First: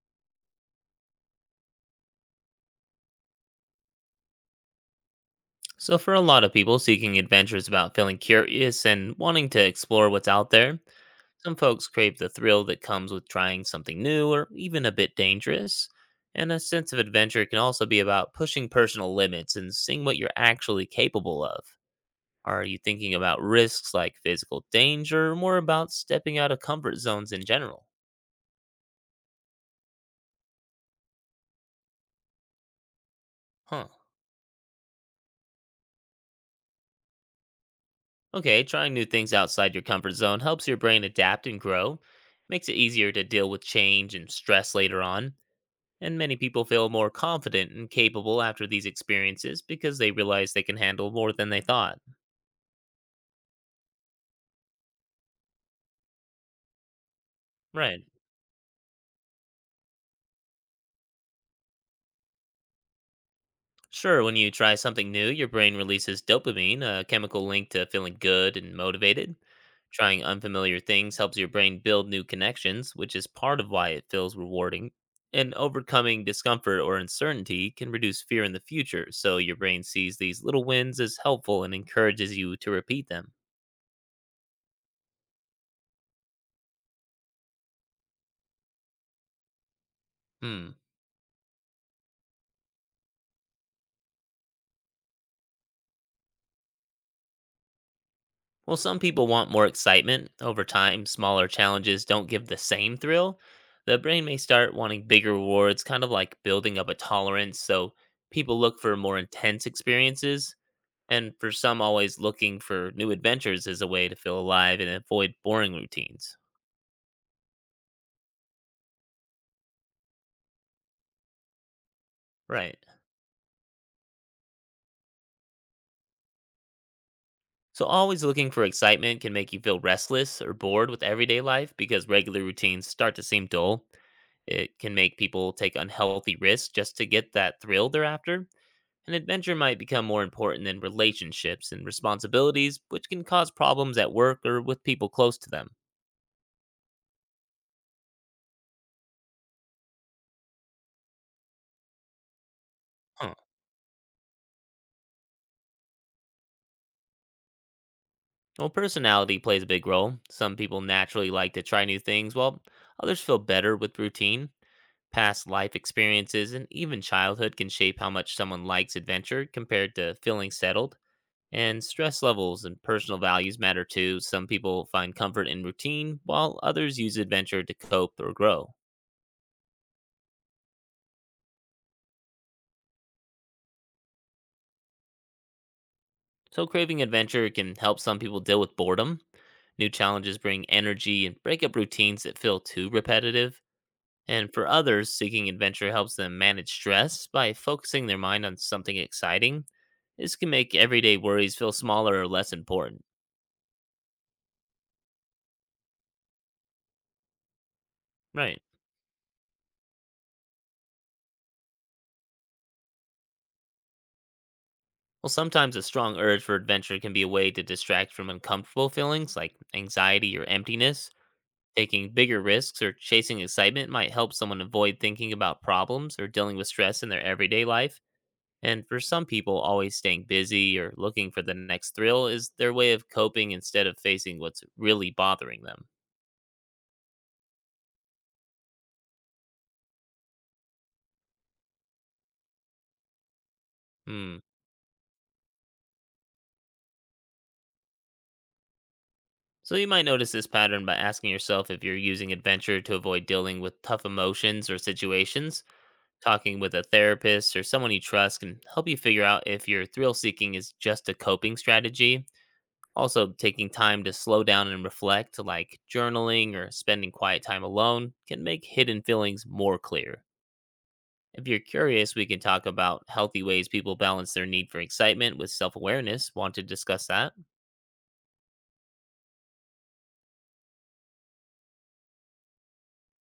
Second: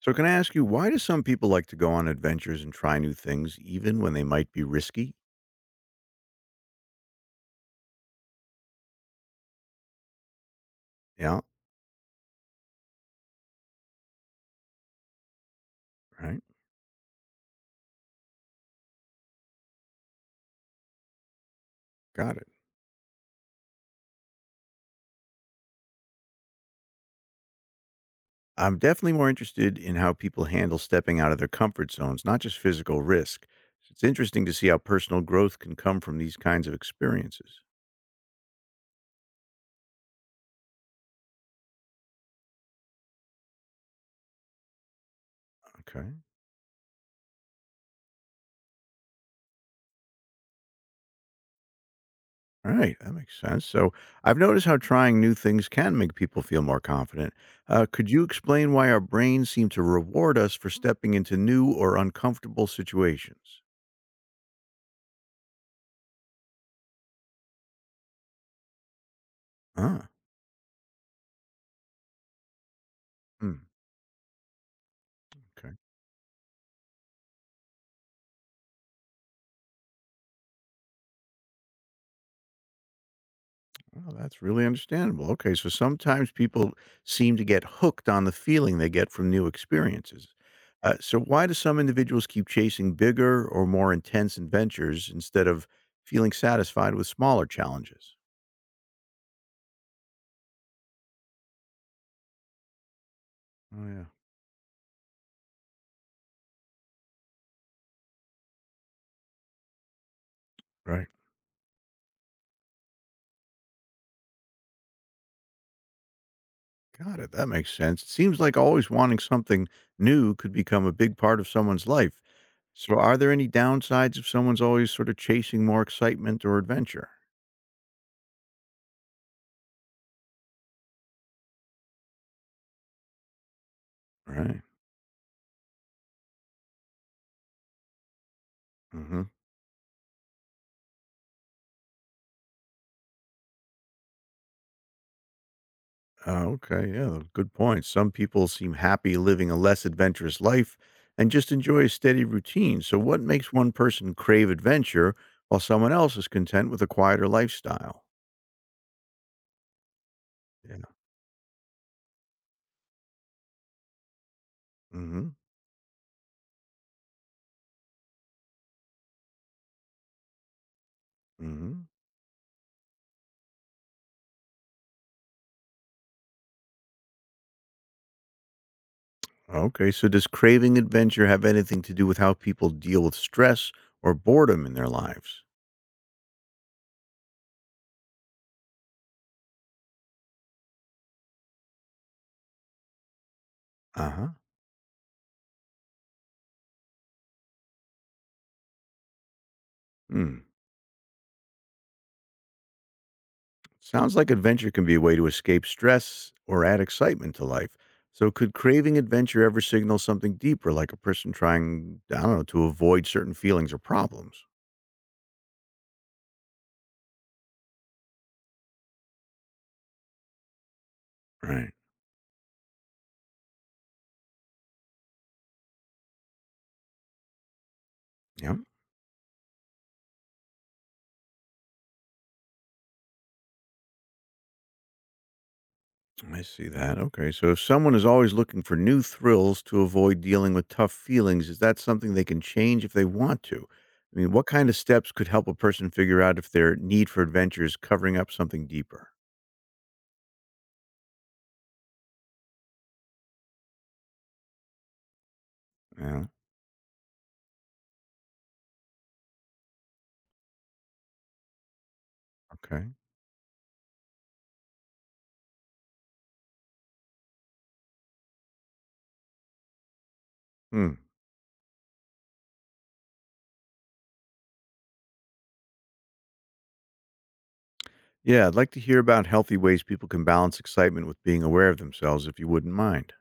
So, can I ask you, why do some people like to go on adventures and try new things, even when they might be risky? So, for a lot of people, seeking adventure is about feeling curious and wanting to explore what's out there. Yeah, Some folks crave the thrill that comes with trying something new or even a bit dangerous. right. And a sense of adventure can also be about pushing personal limits and seeing what you're actually capable of. Got it. Are you thinking about risks like physical danger or more about stepping out of comfort zones in general? I'm definitely more interested in how people handle stepping out of their comfort zones, not just physical risk. Huh. It's interesting to see how personal growth can come from these kinds of experiences. Okay, trying new things outside your comfort zone helps your brain adapt and grow, makes it easier to deal with change and stress later on. Okay. And many people feel more confident and capable after these experiences because they realize they can handle more than they thought. All right. That makes sense. So, I've noticed how trying new things can make people feel more confident. Right. Could you explain why our brains seem to reward us for stepping into new or uncomfortable situations? Sure, when you try something new, your brain releases dopamine, a chemical linked to feeling good and motivated. Ah, Trying unfamiliar things helps your brain build new connections, which is part hmm, of why it feels rewarding. And okay. overcoming discomfort or uncertainty can reduce fear in the future, so your brain sees these little wins as helpful and encourages you to repeat them. Well, that's really understandable. Okay, so sometimes people seem to get hooked on the feeling they get from new experiences. Hmm. So, why do some individuals keep chasing bigger or more intense adventures instead of feeling satisfied with smaller challenges? Well, some people want more excitement. Over time, smaller challenges don't give the same thrill. Oh, The yeah, brain may start wanting bigger rewards, kind of like building up a tolerance. So people look for more intense experiences. right. And for some, always looking for new adventures is a way to feel alive and avoid boring routines. Got it. That makes sense. It seems like always wanting something new could become a big part of someone's life. Right. So, are there any downsides if someone's always sort of chasing more excitement or adventure? So, always looking for excitement can make you feel restless or bored with everyday life because regular routines start to seem dull. Right. It can make people take unhealthy risks just to get that thrill they're after. Mm An hmm. adventure might become more important than relationships and responsibilities, which can cause problems at work or with people close to them. Oh, okay. Yeah, good point. Some people seem happy living a less adventurous life and just enjoy a steady routine. So, what Huh. makes one person crave adventure while someone else is content with a quieter lifestyle? Well, personality plays a big role. Some people Yeah. naturally like to try new things, while others feel better with routine. Mm hmm. Past life experiences and even childhood can shape how much someone likes adventure compared to feeling settled. And Mm stress levels and personal values matter too. Some people find comfort in routine, while others use adventure to cope or grow. hmm. Okay. So, does craving adventure have anything to do with how people deal with stress or boredom in their lives? So, craving adventure can help some people deal with boredom. New challenges bring energy and break up routines that feel too repetitive. Uh And for others, seeking adventure helps them manage stress by focusing their mind on something exciting. This huh. can make everyday worries feel smaller or less important. Sounds like adventure can be a way to escape stress or add excitement to life. So, could Right. craving adventure ever signal something deeper, like a person trying, I don't know, to avoid certain feelings or problems? Well, sometimes a strong urge for adventure can be a way to distract from uncomfortable feelings like anxiety or emptiness. Right. Taking bigger risks or chasing excitement might help someone avoid thinking about problems or dealing with stress in their everyday life. Yeah, And for some people, always staying busy or looking for the next thrill is their way of coping instead of facing what's really bothering them. I see that. Okay. So, if someone is always looking for new thrills to avoid dealing with tough feelings, is that something they can change if they want to? I mean, Hmm. what kind of steps could help a person figure out if their need for adventure is covering up something deeper? So you might notice this pattern by asking yourself if you're using adventure to avoid dealing with tough emotions or situations. Yeah. Talking with a therapist or someone you trust can help you figure out if your thrill seeking is just a coping strategy. Okay. Also, taking time to slow down and reflect, like journaling or spending quiet time alone, can make hidden feelings more clear. Hmm. If you're curious, we can talk about healthy ways people balance their need for excitement with self awareness. Want to discuss that? Yeah, I'd like to hear about healthy ways people can balance excitement with being aware of themselves, if you wouldn't mind.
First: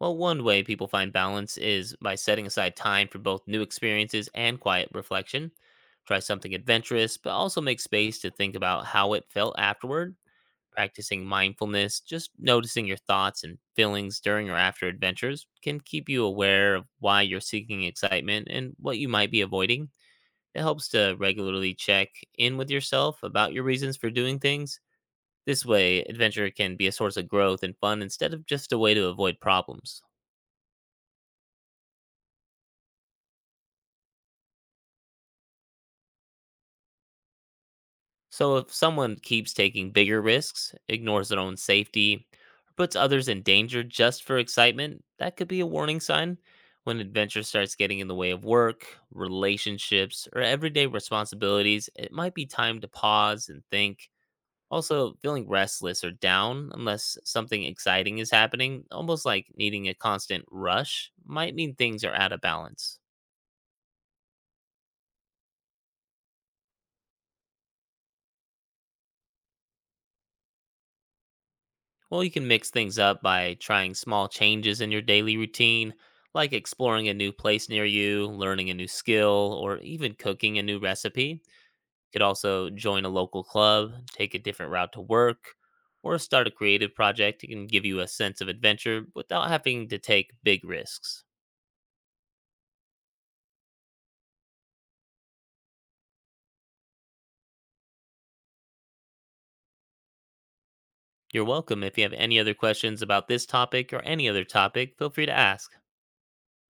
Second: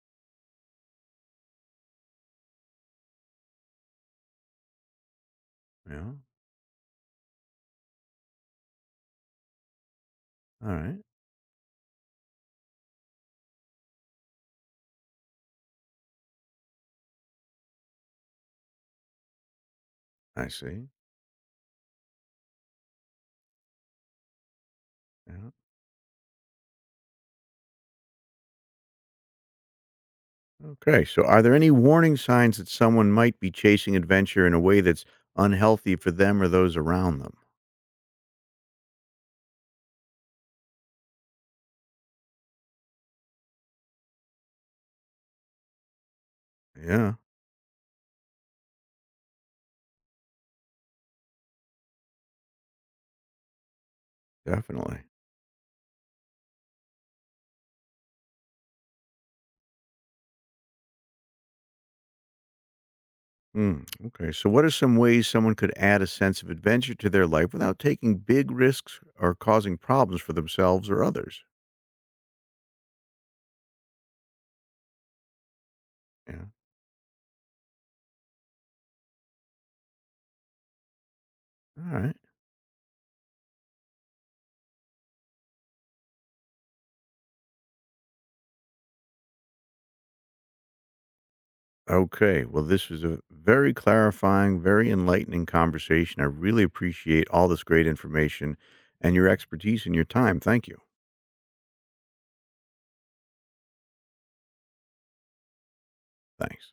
Well, one way people find balance is by setting aside time for both new experiences and quiet reflection. Yeah. Try something adventurous, but also make space to think about how it felt afterward. All right. Practicing mindfulness, just noticing your thoughts and feelings during or after adventures, can keep you aware of why you're seeking excitement and what you might be avoiding. I It see. helps to regularly check in with yourself about your reasons for doing things. Yeah. This way, adventure can be a source of growth and fun instead of just a way to avoid problems. Okay. So, are there any warning signs that someone might be chasing adventure in a way that's unhealthy for them or those around them? So, if someone keeps taking bigger risks, ignores their own safety, or puts others in danger just for excitement, that could be a warning sign. When Yeah, adventure starts getting in the way of work, relationships, or everyday responsibilities, it might be time to pause and think. definitely. Also, feeling restless or down unless something exciting is happening, almost like needing a constant rush, might mean things are out of balance. Hmm. Okay. So, what are some ways someone could add a sense of adventure to their life without taking big risks or causing problems for themselves or others? Well, you can mix things up by trying small changes in your daily routine, Yeah. like exploring a new place near you, learning a new skill, or even cooking a new recipe. You All right. could also join a local club, take a different route to work, or start a creative project. It can give you a sense of adventure without having to take big risks. Okay. Well, this was a very clarifying, very enlightening conversation. I really appreciate all this great information and your expertise and your time. Thank you. You're welcome. If you have any other questions about this topic or any other topic, feel free to ask. Thanks.